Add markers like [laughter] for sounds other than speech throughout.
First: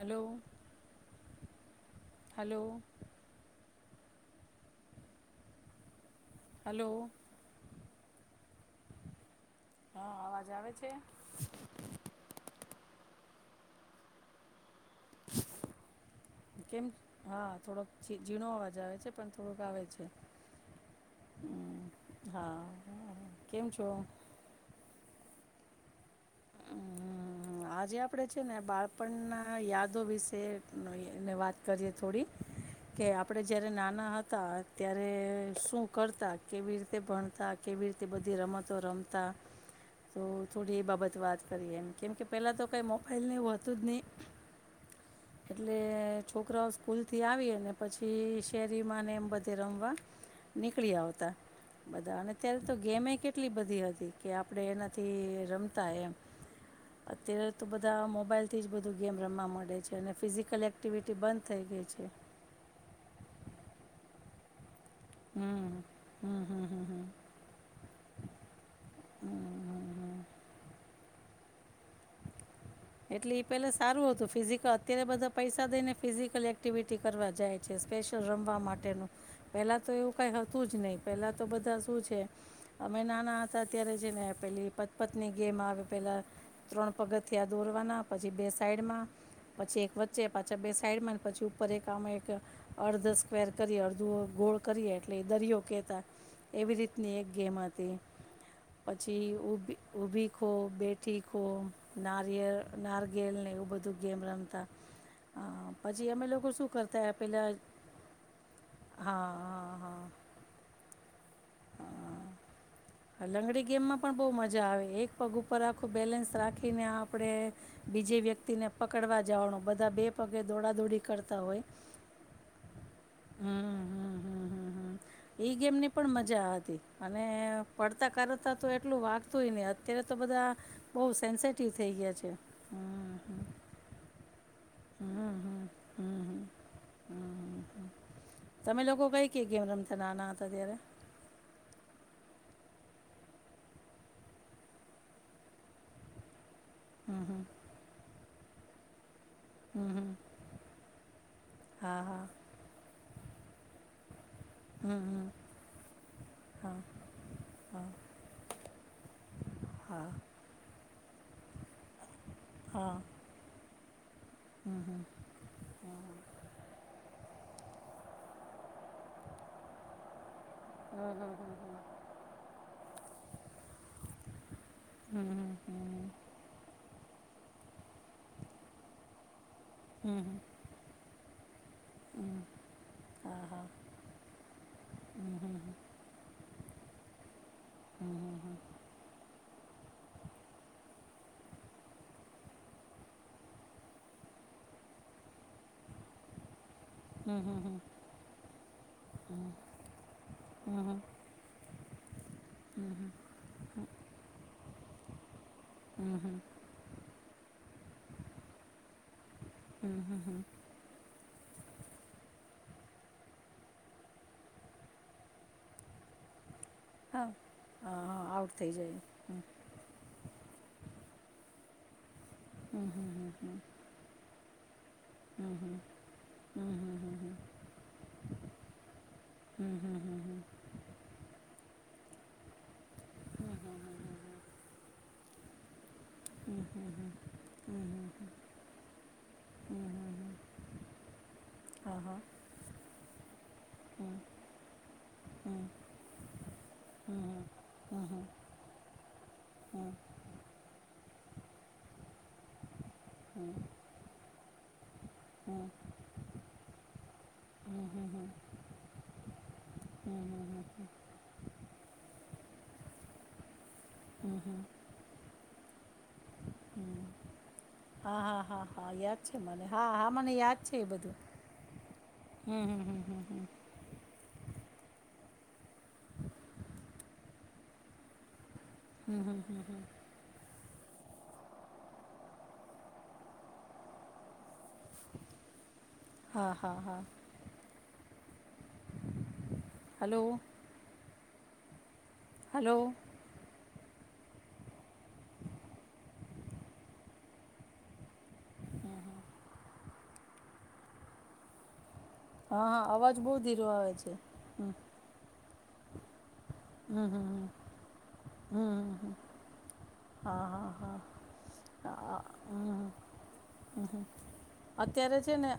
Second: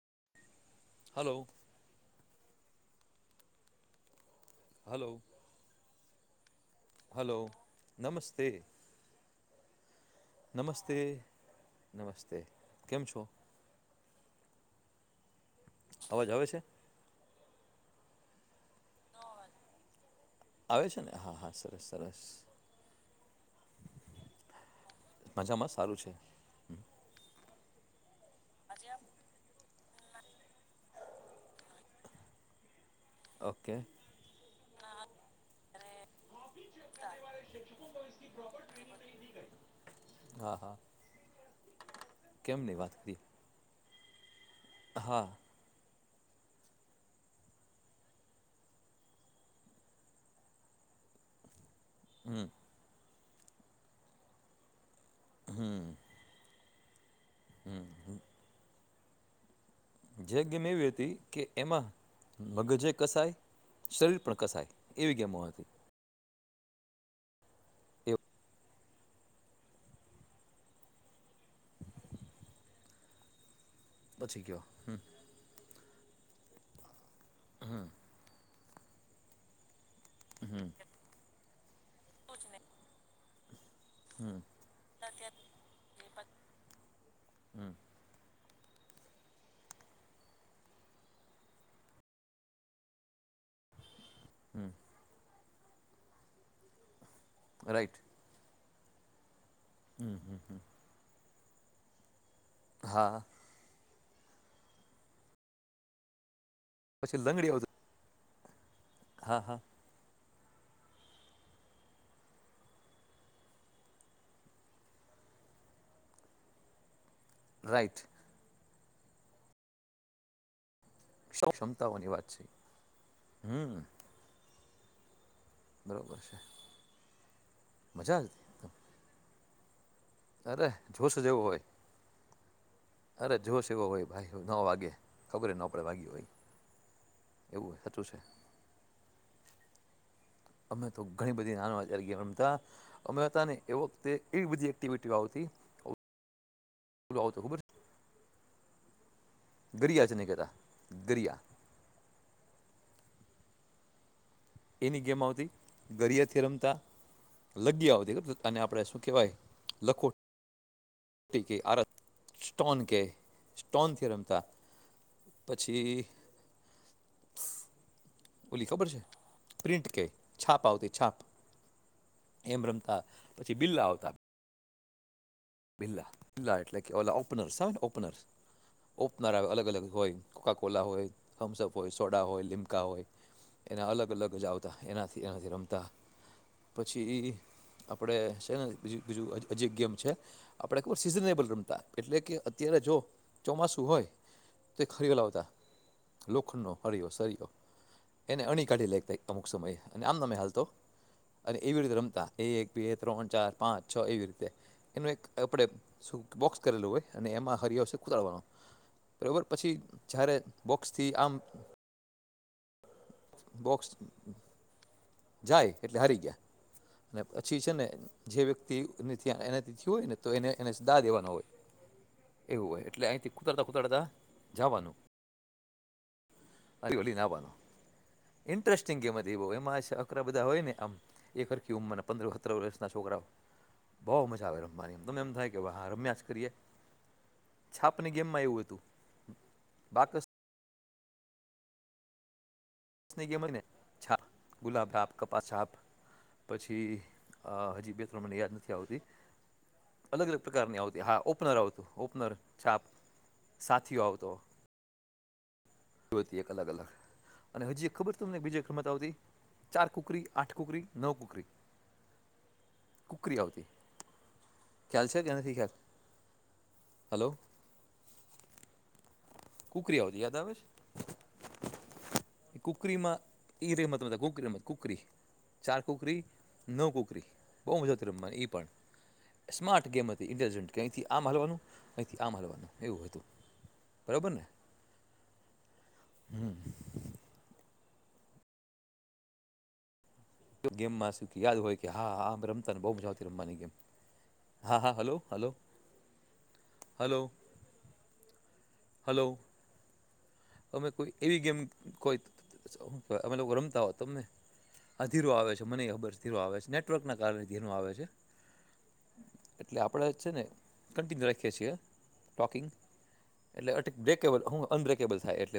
Hello hello hello hello hello નમસ્તે હા અવાજ આવે છે નમસ્તે નમસ્તે કેમ છો [unintelligible] અવાજ આવે છે [inaudible] કેમ હા થોક જીણવા છે [unintelligible] આવે છે, પણ થોડુંક આવે છે, આવે છે ને હા હા હમ સરસ સરસ હા કેમ છો મજામાં સારું છે. આજે આપણે છે, ને બાળપણના યાદો વિશે વાત કરીએ થોડી કે આપડે જયારે ઓકે નાના હતા [unintelligible] અત્યારે શું કરતા કેવી રીતે ભણતા કેવી રીતે બધી રમતો રમતા તો હા હા થોડી એ બાબત વાત [unintelligible] સ્ત કરીએમ કેમ કે પહેલાં તો નહીં કંઈ વાત કરી મોબાઈલ ન એ હોતું જ નહીં [unintelligible] હા એટલે છોકરાઓ સ્કૂલથી આવી અને પછી શેરીમાં એમ બધે રમવા નીકળ્યા આવતા [unintelligible] બધાને અત્યારે તો ગેમે કે [unintelligible] એટલી બધી હતી કે આપણે એના [unintelligible] તે રમતા એમ [unintelligible] અત્યારે તો બધા મોબાઈલ થી જ બ. ગમવા મળે છે. અને જે ફિઝિકલ ગેમ એવી એક્ટિવિટી હતી બંધ કે થઈ ગઈ એમાં છે મગજે કસાય. શરીર પણ કસાય એવી ગેમો હતી. હા, હા, હા, એ હા. હા, હા, હા, હા. એટલે ઈ પેલે સારું હતું પછી ગયો ફિઝિકલ અત્યારે બધા પૈસા દઈને ફિઝિકલ એક્ટિવિટી કરવા જાય છે. સ્પેશિયલ રમવા માટેનું પહેલાં તો એવું કંઈ હતું હમ જ નહીં. પેલા તો બધા શું છે અમે નાના હતા અત્યારે જે ને હમ પેલી પતપથની ગેમ આવે પહેલાં ત્રણ પગથિયાં હમ દોરવાના પછી બે સાઈડમાં પછી એક વચ્ચે પાછા બે સાઈડમાં ને પછી ઉપર એક આમાં એક અર્ધ સ્કવેર કરી દુઅ ગોળ હમ કરીએ એટલે એ દરિયો કેતા એવી રીત ની એક ગેમ હતી. રાઈટ પછી ઉબ હમ ઉભી હમ ખો બેઠી ખો ના ગેલ હા નાર્ગેલ ને એવું બધું ગેમ રમતા પછી અમે લોકો શું. કરતા પછી પહેલા. લંગડી આવતી હા હા હા. હ લંગડી ગેમમાં પણ બઉ મજા આવે એક પગ ઉપર આખું બેલેન્સ રાખીને આ આપણે રાઈટ બીજે વ્યક્તિને. પકડવા જવાનું બધા બે પગે દોડા-દોડી. કરતા હોય ક્ષમતાઓની વાત છે હમ હમ્મ, હમ્મ, હમ્મ, હમ્મ. એ ગેમ ને પણ મ બરોબર છે મજા હતી અને પડતા મજા જ કરતા તો એટલું વાક તો ઈને. અત્યારે તો બધા અરે બહુ જોશ જેવો હોય સેન્સેટિવ થઈ ગયા છે. હમ અરે હમ જોશ એવો હોય ભાઈ નો વાગે હમ ખબરે હમ નો પડે હમ વાગી હોય હમ એ એવું હતું. કે ગેમ રમતાં નાના હતા ત્યારે? ઘણી બધી નાનો હતા ત્યારે ગેમ રમતાં અમે હતા ને એ વખતે એવી બધી એક્ટિવિટીઓ આવતી. હમ ઓલો હમ આવતો ખબર છે હમ ગરિયા હમ જે ને કહેતા ગરિયા હા હા એની હમ ગેમ હમ આવતી ગરિયા થી હા રમતાં હા લગી આવતી આને આપડે ઓકે ભાઈ. હા લખો. ટી કે આરત સ્ટોન હા કે ટોનથી રમ તા હમ હમ પછી ઓલી ખબર છે પ્રિન્ટ કે છાપ આવતી છાપ એમ રમતાં પછી બિલ્લા આવતાં હમ બીલા બીલા એટલે કે ઓલા ઓપનરસને આવેને ઓપનર ઓપનર આવે અલગ અલગ હમ હોય હમ કોકાકોલા હોય. થમ્સ અપ. હોય સોડા હોય લીમકા હોય એના અલગ અલગ જ આવતા એનાથી એનાથી રમતાં પછી ઈ હમ આપડે સે ને બીજું બીજું હજુ હજી એક ગેમ છે. આપણે ખબર સીઝનેબલ રમતાં એટલે કે અત્યારે જો ચોમાસું હોય તો એક હરિયો લાવતા લોખંડનો હરિયો હમ સરીઓ હમ હમ હમ હમ એને અણી કાઢી લેતાં એક અમુક સમયે અને આમનામ એ હાલતો હમ હમ હમ અને એવી રીતે રમ એક બે ત્રણ ચાર પાંચ છ એવી રીતે એનું એક આપણે હમ શું બોક્સ કરેલું હોય. અને એમાં હરિયો સુકડાવાનો બરોબર પછી હમ હમ જ્યારે હમ બોક્સથી આમ બોક્સ જાય એટલે હારી ગયા. અને હા પછી છે ને હા હા જે આઉટ થઈ વ્યક્તિ જાય હમ એનીથી એનાથી થયું હોય ને તો એને એને સદા દેવાનો હોય એવું હા હોય એટલે અહીથી કુતરતા હા કુતરતા જાવાનું, અરે ઓલી આવાનું ઇન્ટરેસ્ટિંગ ગેમ હતી, બહુ એમાં છોકરા બધા હોય ને આમ એક હ કે ઉમર પંદર, સતર વર્ષ ના છોકરાઓ બહુ મજા આવે રમવાની તમે એમ થાય કે હા રમ્યા જ કરીએ, ઐછાપની ગેમમાં એવું હતું બાકસ દસની ગેમ હોય ને છાપ ગુલાબ, છાપ કપાસ છાપ પછી હજી બે, ત્ર મને યાદ નથી આવતી અલગ અલગ પ્રકારની આવતી, હા ઓપનર આવતું, ઓપનર છાપ સાથીઓ આવતો [inaudible] જો એક અલગ અલગ અને હજી એક ખબર તમને બીજા રમત આવતી. ચાર કુકરી, આઠ કુકરી, નવ કુકરી. કુકરી આવતી. ખ્યાલ છે, કે નથી ખ્યાલ. હલો! હા હા હા હા યાદ મને, કુકરી હાહા આવતી મને આવે યાદ છે એ બધું, એ હમ કુકરીમાં હમ હમ એ રમત રમતા કુકરી રમત કુકરી ચાર કુકરી, નવ કુકરી બહુ મજાથી રમવાની એ પણ. સ્માાર્ટ ગેમ હતી, ઇન્ટેલિજેન્ટ કે અહીંથી આમ હાલવાનું, અહીંથી આમ હલવાનું એવું હતું. બરાબરને? હા હા હા. હલો તો ગેમમાં શું? યાદ હોય ક્યા? હા હમે રમતા હલો ને, બઉ મજા આવતી રમવાની ગેમ. હા હા હલો હલો હલો હલો અમે કોઈ એવી ગેમ કોઈ. હા હા શું અવાજ કહેવાય બહુ અમે લોકો ધીરો આવે છે, હ મનેય ખબર છે. ધીમો આવે છે, નેટવર્કના કારણે ધીમો આવે છે, હમ હમ હમ હમ. એટલે આપણે છે ને હા હા હા કન્ટિન્યુ રાખીએ છીએ, અ- અ- ટોકિંગ હમ. એટલે અટકી બ્રેકેવ હું અનબ્રે અત્યારે છે ને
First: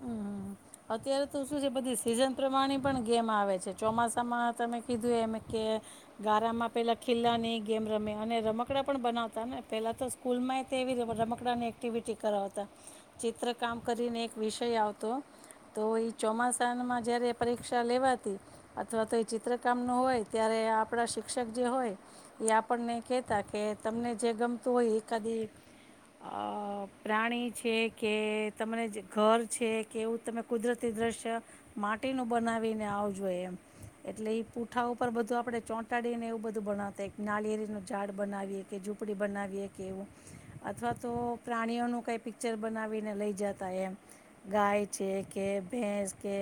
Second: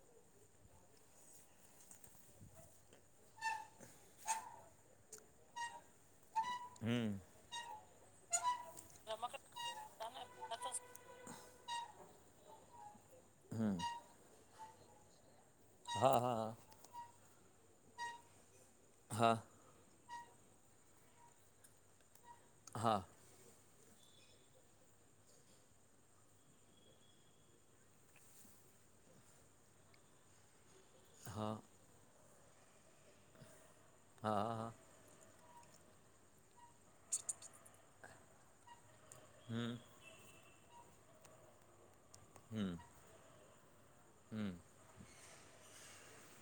હમ અત્યારે તો શું છે બધી સીઝન પ્રમાણી પણ ગેમ આવે છે. ચોમાસામાં તમે કીધું એ એમ કે ગારામાં પહેલાં હમ ખિલ્લાની ગેમ રમે અને રમકડા પણ બનાવતા ને પહેલાં તો સ્કૂલમાં તેવી રમકડાની એક્ટિવિટી કરાવતા. ચિત્ર હમ કામ કરીને એક વિશ કઈ આવ તો તો હા હા ચોમાસામાં જયારે પરીક્ષા લેવાતી અથવા તો એ હા ચિત્રકામ નો હોય. ત્યારે આપણા શિક્ષક જે હોય એ આપણને હા કહેતા કે તમને જે ગમતું હો એક આદી પ્રાણી છે કે તમને ઘર છે કે એવું તમે કુદરત દ્રશ્ય હા માટે નુ બનાવીને આવ જઈએ એમ એટલે હા હા પૂઠા ઉપર બધું આપડે ચોંટાડીને એવું બધું બનાવતા એક નાલિરીનું ઝાડ બનાવી કે પપડી બનાવીયે હમ કે એવું અથવા તો પ્રાણીઓનું કંઈ પિક્ચર હમ બનાવીને લઇ જાત તા એમ હમ ગાય છે. કે ભેંસ કે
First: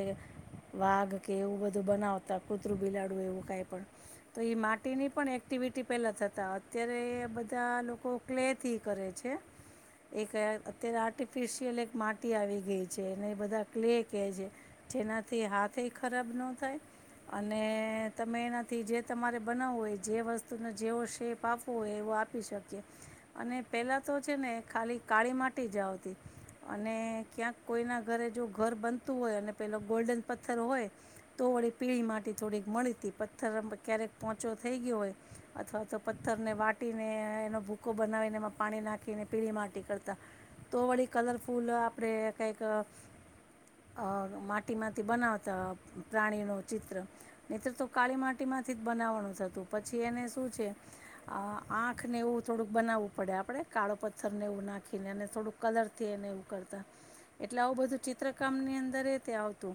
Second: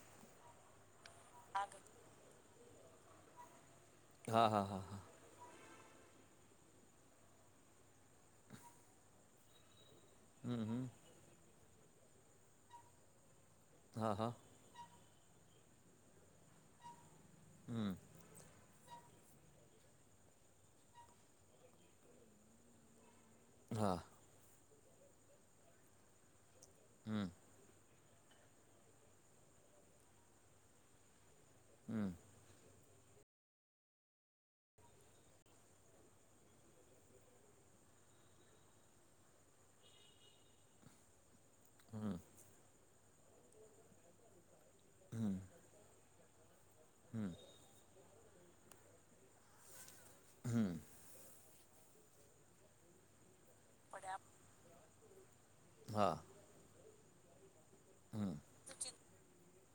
વાઘ કે એવું બધું બનાવતા કૂતરું બીલાડૂ એવ કંઈ પણ તો હા એઈ હા હા હા માટીની પણ એક એક્ટિવિટી પહેલાં થતા અત્યારે બધા લોકો ક્લેથી કરે છે. એક હમ હમ અત્ય્યારે આર્ટિફિશિયલ એક માટી આવી ગઈ છે ને એ બધા ક્લે હા કે હા છે જેના તે હાથ એ ખરાબ ન થાય. અને હમ તમે એના થી જે તમારે બનાવવું હોય જે વસ્તુનો જેવો શેપ આપવો હોય એવો આપી શકીએ. અને હા પેલા તો છે ને. ખાલી કાળી માટી જ આવતી. અને હમ ક્યાંક કોઈના ઘરે જો ઘર બનતું હોય અને પેલો ગોલ્ડન પથ્થર હોય. તો થોડી પીળી હમ માટે થોડીક મળી થી પથ્થર ક્યારેક પોહચો થઈ ગયો હોય અથવા તો પથ્થરને વાટીને એનો ભૂકો બનાવીને એમાં પાણી નાખીને પીળી માટી કરતા તો વળી કલર. ફૂલ આપણે કંઈક. અ માટ તે માથી હમ બનાવતા. પ્રાણીનો ચિત્ર હમ નિતૃતો કાળી માટીમાંથી જ બનાવવાનું થતું પછી એને શું છે આહ આંખને એવું થોડુંક બનાવવું પડે આપણે કાળો પથ્થરને એવું નાખીને અને થોડું કલરથી હા એને એવું કરતાં. એટલે આવું બધું હમ ચિત્રકામ ની અંદર એ તે આવ તો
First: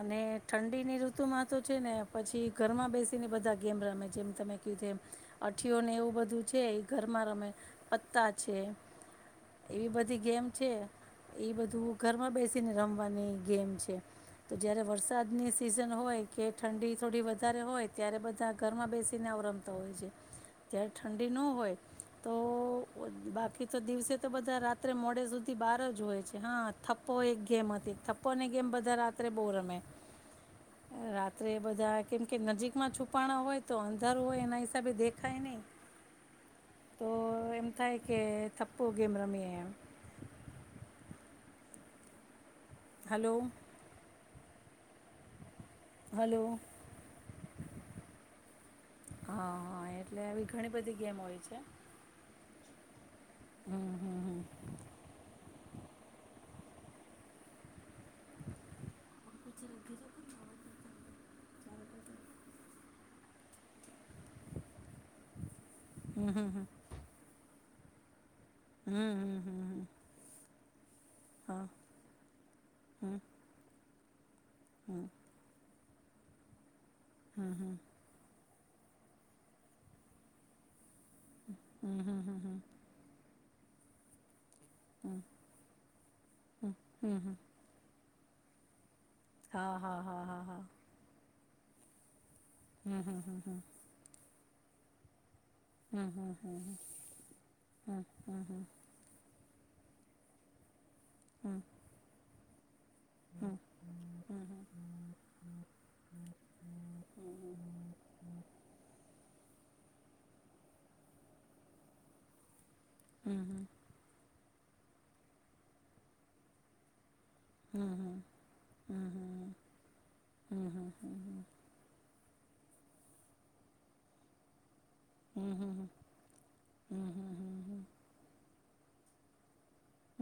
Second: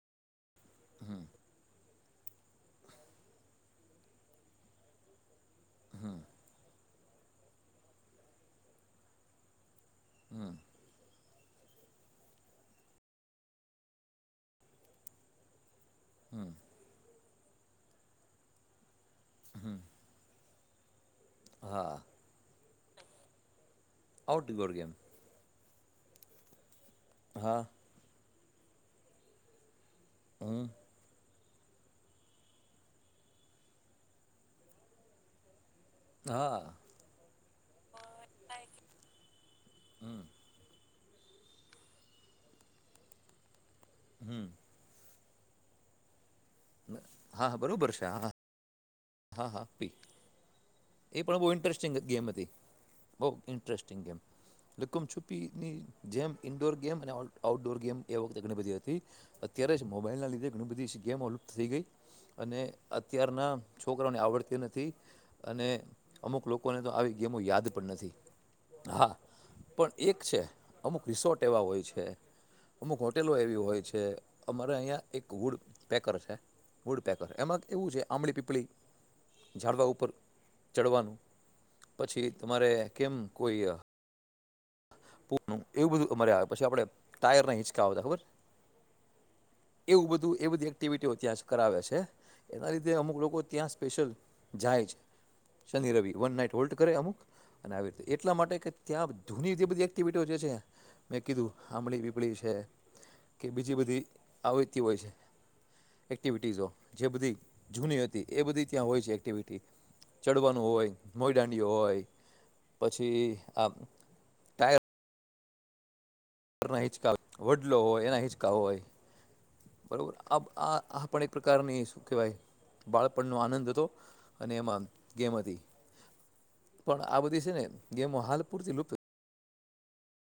અને ઠંડીની હમ ઋતુમાં તો છે ને પછી ઘરમાં બેસીને બધા ગેમ રમે જેમ તમે કીધું એમ. અઠીઓને એવું બધું છે એ ઘરમાં રમે. પત્તા છે એવી બધી ગેમ હમ છે એ બધું ઘરમાં બેસીને રમવાની ગેમ છે. તો જયારે વરસાદની સિઝન હોય કે ઠંડી થોડી વ ત્યારે હોય ત્યારે બધા ઘરમાં બેસ સી તને આવ રમતા હોય છે. ત્યાર ઠંડી નો હોય હા તો બોલ બાકી તો દિવસે તો આઉટ બધા ડોર ગેમ રાત્રે મોડે સુધી બાર જ હોય છે હા. થયો એક હા ગેમ આ હતી થપ પોને એણત અધ રાત્રે બો રમે હમ. રાત્રે બધા કેમ કે નજીકમાં છુપાણા હોય તો અંધારું હોય એના હિસાબે દેખાય નહી. હા તો એમ થાય કે થપ્પો ગેમ રમીએ એમ. હમ હલો. હમ. હલોલો. હા બરોબર છે હા. હા હા પી એટલે આવી ઘણી બધી ગેમ એ હોય પણ બહુ છે. ઇન્ટરેસ્ટિંગ ગેમ હતી બહુ ઇન્ટરેસ્ટિંગ ગેમ લુકુમ છુપ્પીની જેમ ઇન્ડોર ગેમ અને આઉટડોર ગેમ એ વખતે ઘણી બધી હતી અત્યારે જ મોબાઈલના લીધે ઘણી બધી ગેમ ઓવલપ્ધ થઈ ગઈ અને અત્યારના છોકરાને આવડતી નથી અને અમુક લોકોને તો આવી ગેમો યાદ પણ નથી. હા પણ એક છે. અમુક રિસોર્ટ એવા હોય છે અમુક હોટેલો એવી હોય છે. કે અમારે અહિયાં એક ગુડ. બેે કર છે. વુડ પેકર એમાં એવું છે આંમળી પીપળી. ઝાડવા ઉપર ચડવાનું. પછી તમારે કેમ. કોઈિયા. પ એવું બધું મર્યા આવે પછી આપડે ટાયર ના હિચકા આવતા ખબર. હા હા એવું હા બધું હા એ હા બધી એક્ટિવિટીઓ ત્યાં છે. કરાવે છે. એના લીધે હમ અમુક હમ લોકો ત્યાં સ્પેશિયલ. જાયજ. શનિ રવિ વન નાઈટ હોલ્ટ કરે અમુક અને આવી રીતે એટલા માટે કે ત્યાં. જૂની એધી બધી એક્ટિવિટીઓ જે છે. મેં કીધું હમ હમ આમળી વિીપળી છે. હ. કે હમ બીજી બધી હમ હમ આવતી હોય છે. એક્ટિવિટીઝો જે બધી જૂની હતી એ બધી ત્યાં હોય છે એક્ટિવિટી ચડવાનું હોય મોઈદાંડીઓ હોય. હમ હમ હા હા હા હા હા હમ હમ હમ હમ હમ હમ હમ હમ હમ પછી હમ હમ આ. ત. કરનાહી ચકાાલ. વડલો હમ હમ હમ હોય એના હિંચકા હોય હમ હમ બરોબર આ આ પણ એક પ્રકારની શું કહેવાય. બાળપણનો આનંદ હતો અને એમાં. ગેમ હતી, પણ આ બધી છે ને ગેમ હાલ. પૂરતિ લુપ્ત.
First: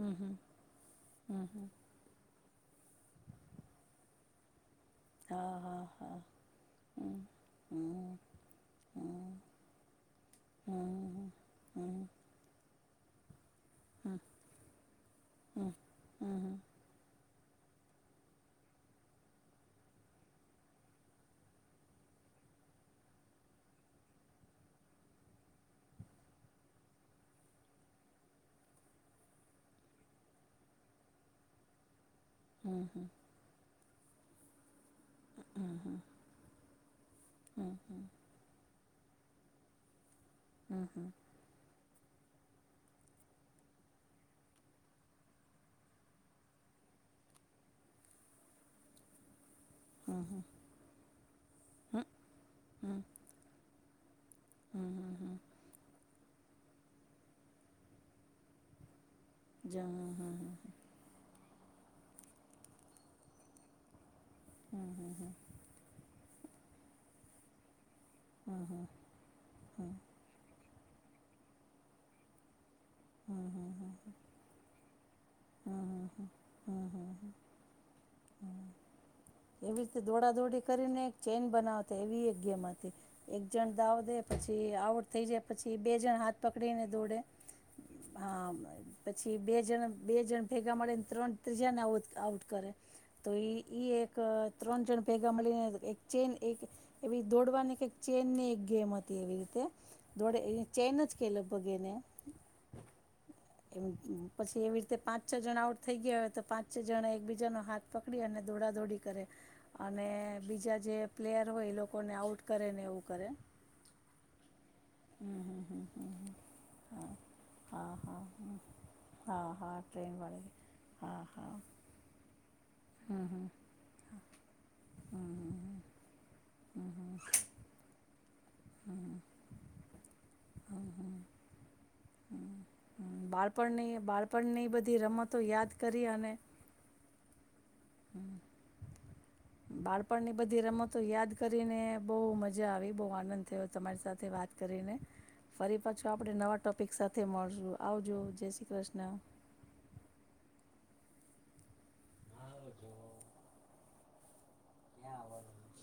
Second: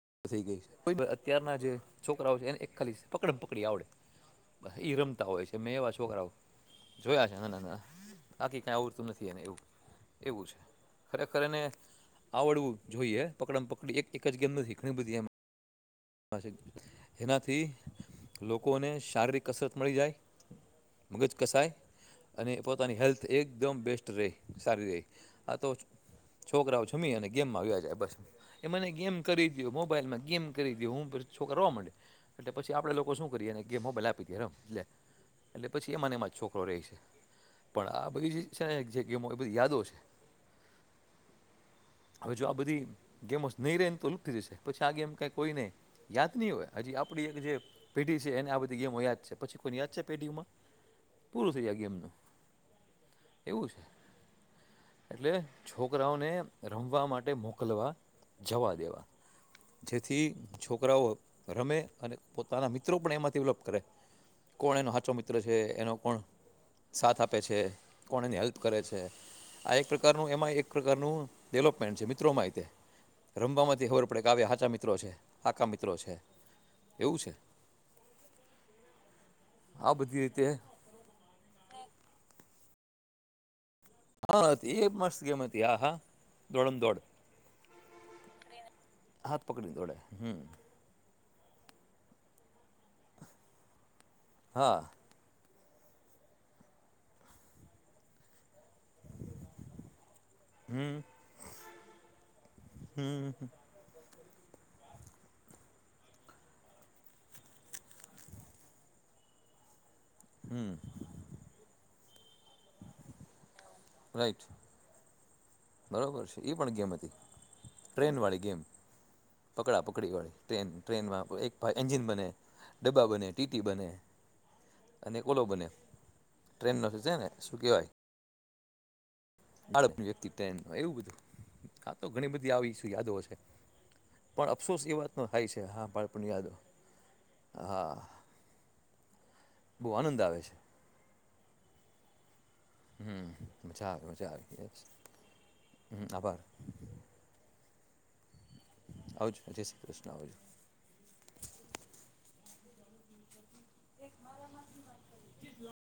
હમ હમ હમ થઈ ગઈ છે, તોંય જે અત્યારના હમ જે છોકરાઓ છે એને ખાલી પકડ પકડી આવડે. ઈ રમતા હોય છે હા મેં હા એવા હા છોકરાઓ હમ જોયા છે ના ના હમ હમ ના આકીી કાંઈ આવડતું નથી એને એવું એવું છે ખરેખરને હમ આવડવું. જોઈએ. પકડામાં પકડી હમ એક જ ગેમ ન. [unintelligible] હમ હમ. પાશે હમ એનાથી લોકોને શારીરિક કસરત મળી જાય, મગજ કસાય, અને પોતાની હેલ્થ એકદમ બેસ્ટ રહે સારી રેય, આ તો છોકરાઓ જમી અને ગેમમાં આવ્યા જાય બસ, એ મને ગેમ કરી દયો મોબાઈલમાં ગેમ કરી હું છો કરવા માંડે. એટલે પછી આપે લોકો શું કરીએને ગેમો ભ જરા લે. એટલે પછી એમાંને એમાં છોકરો રે છે, પણ આ બધી જે છે ગેમો એ બધી યાદો છે. હમ હમ. હવે જો આ બધી ગેમો નહી રે ને તો લુપતી જશે, પછી આ ગેમ ક કોઈ નહી યાદ નહી હોય હજી આપડી એક જે પેઢી છે એને આ બધી ગેમો યાદ છે. પછી કોઈની યાદ છે પેઢીમાં? પૂરું થઈ જાય ગેમ એમનું. એવું છે, એટલે છોકરાઓને રમવા માટે મોકલવા જવા દેવા જ હા હ હ. રા રમે અને પોતાના મિત્રો પણ એમાંથી લપ કરે. કોણ એનો સાચો મિત્ર છે, એનો કોણ સાથ આપે છે. કોને હેલ્પ કરે છે, આ એક પ્રકારનું એમાં એક પ્રકારનું ડેવલપમેન્ટ છે મિત્રો માહિતે રમવામાંથી હોર પડે ક આવ્યા હાચા મિત્રો છે. મિત્રો છે, એવું છે. એવી આ રીતે બધી દોડાદોડી કરીને એક ચેઇન બનાવતા એવી એક ગેમ હતી. તે એક જણ દાવ દે હા પછી એ આઉટ મસ્ત થઈ ગેમ જાય હતી પછી હા બે હા જણ હાથ દોડમ પકડીને દોડ દોડે. હા પછી હાથ બે પકડીને જણ દોડે બે હમ જણ ભેગા મળે ત્રણ ત્રીજાને આઉટ કરે તો, એક ક હા ત્રણ જણ ભેગા મળીને એક ચેન એક એવી દોડવાની એક ચેન ની એક ગેમ હતી એવી રીતે, દોડે હમ ચેનજ કેયલગભગ અને હમ. એમ. પછી એવી રીતે પાંચ છ જણા આઉટ થઈ ગયા હોય તો પાંચ છ જણા એકબીજાનો હાથ પકડી અને દોડા દોડી કરે અને હમ બીજા જે પ્લેયર હોય એ લોકો કોને આઉટ કરે ને એવું કરે રાઈટ. હમ હમ હમ બરોબર હમ છે. એઈ પણ ગેમ હમ હતી હા હા ટ્રેન હા વાળી હમ ગેમ હા હા પકડા પકડી ટ્રેન વાળી ટ્રેન હા ટ્રેનમાં હા એન્જિન બને ડબ્બા હમ બને હમ ટીટી બને હમ અને કોલો બને હમ ટ્રેન હમ નથી જ હમ ને શું કેવાય? બાળકની વ્યક્તિત્વ એવું બધું હા તો ઘણી બધી આવી હમ યાદો છે. બાળપણની પણ બાળપણની અફસોસ એ બધી વાત ન રમતો થાય છે. યાદ હા કરી બાળપણની અને યાદો હા બહુ આનંદ બાળપણની આવે છે બધી રમતો યાદ કરીને બહુ મજ મજા આવી બહુ હમ આનંદ થયો મજા તમારી આવે સાથે મજા આવે વાત યસ કરીને ફરી પાછો હમ આપણે આભાર નવા ટોપિક સાથે મળશું. આવ જો જે આવજો જય શ્રી કૃષ્ણ આવજો. હા [unintelligible] [unintelligible]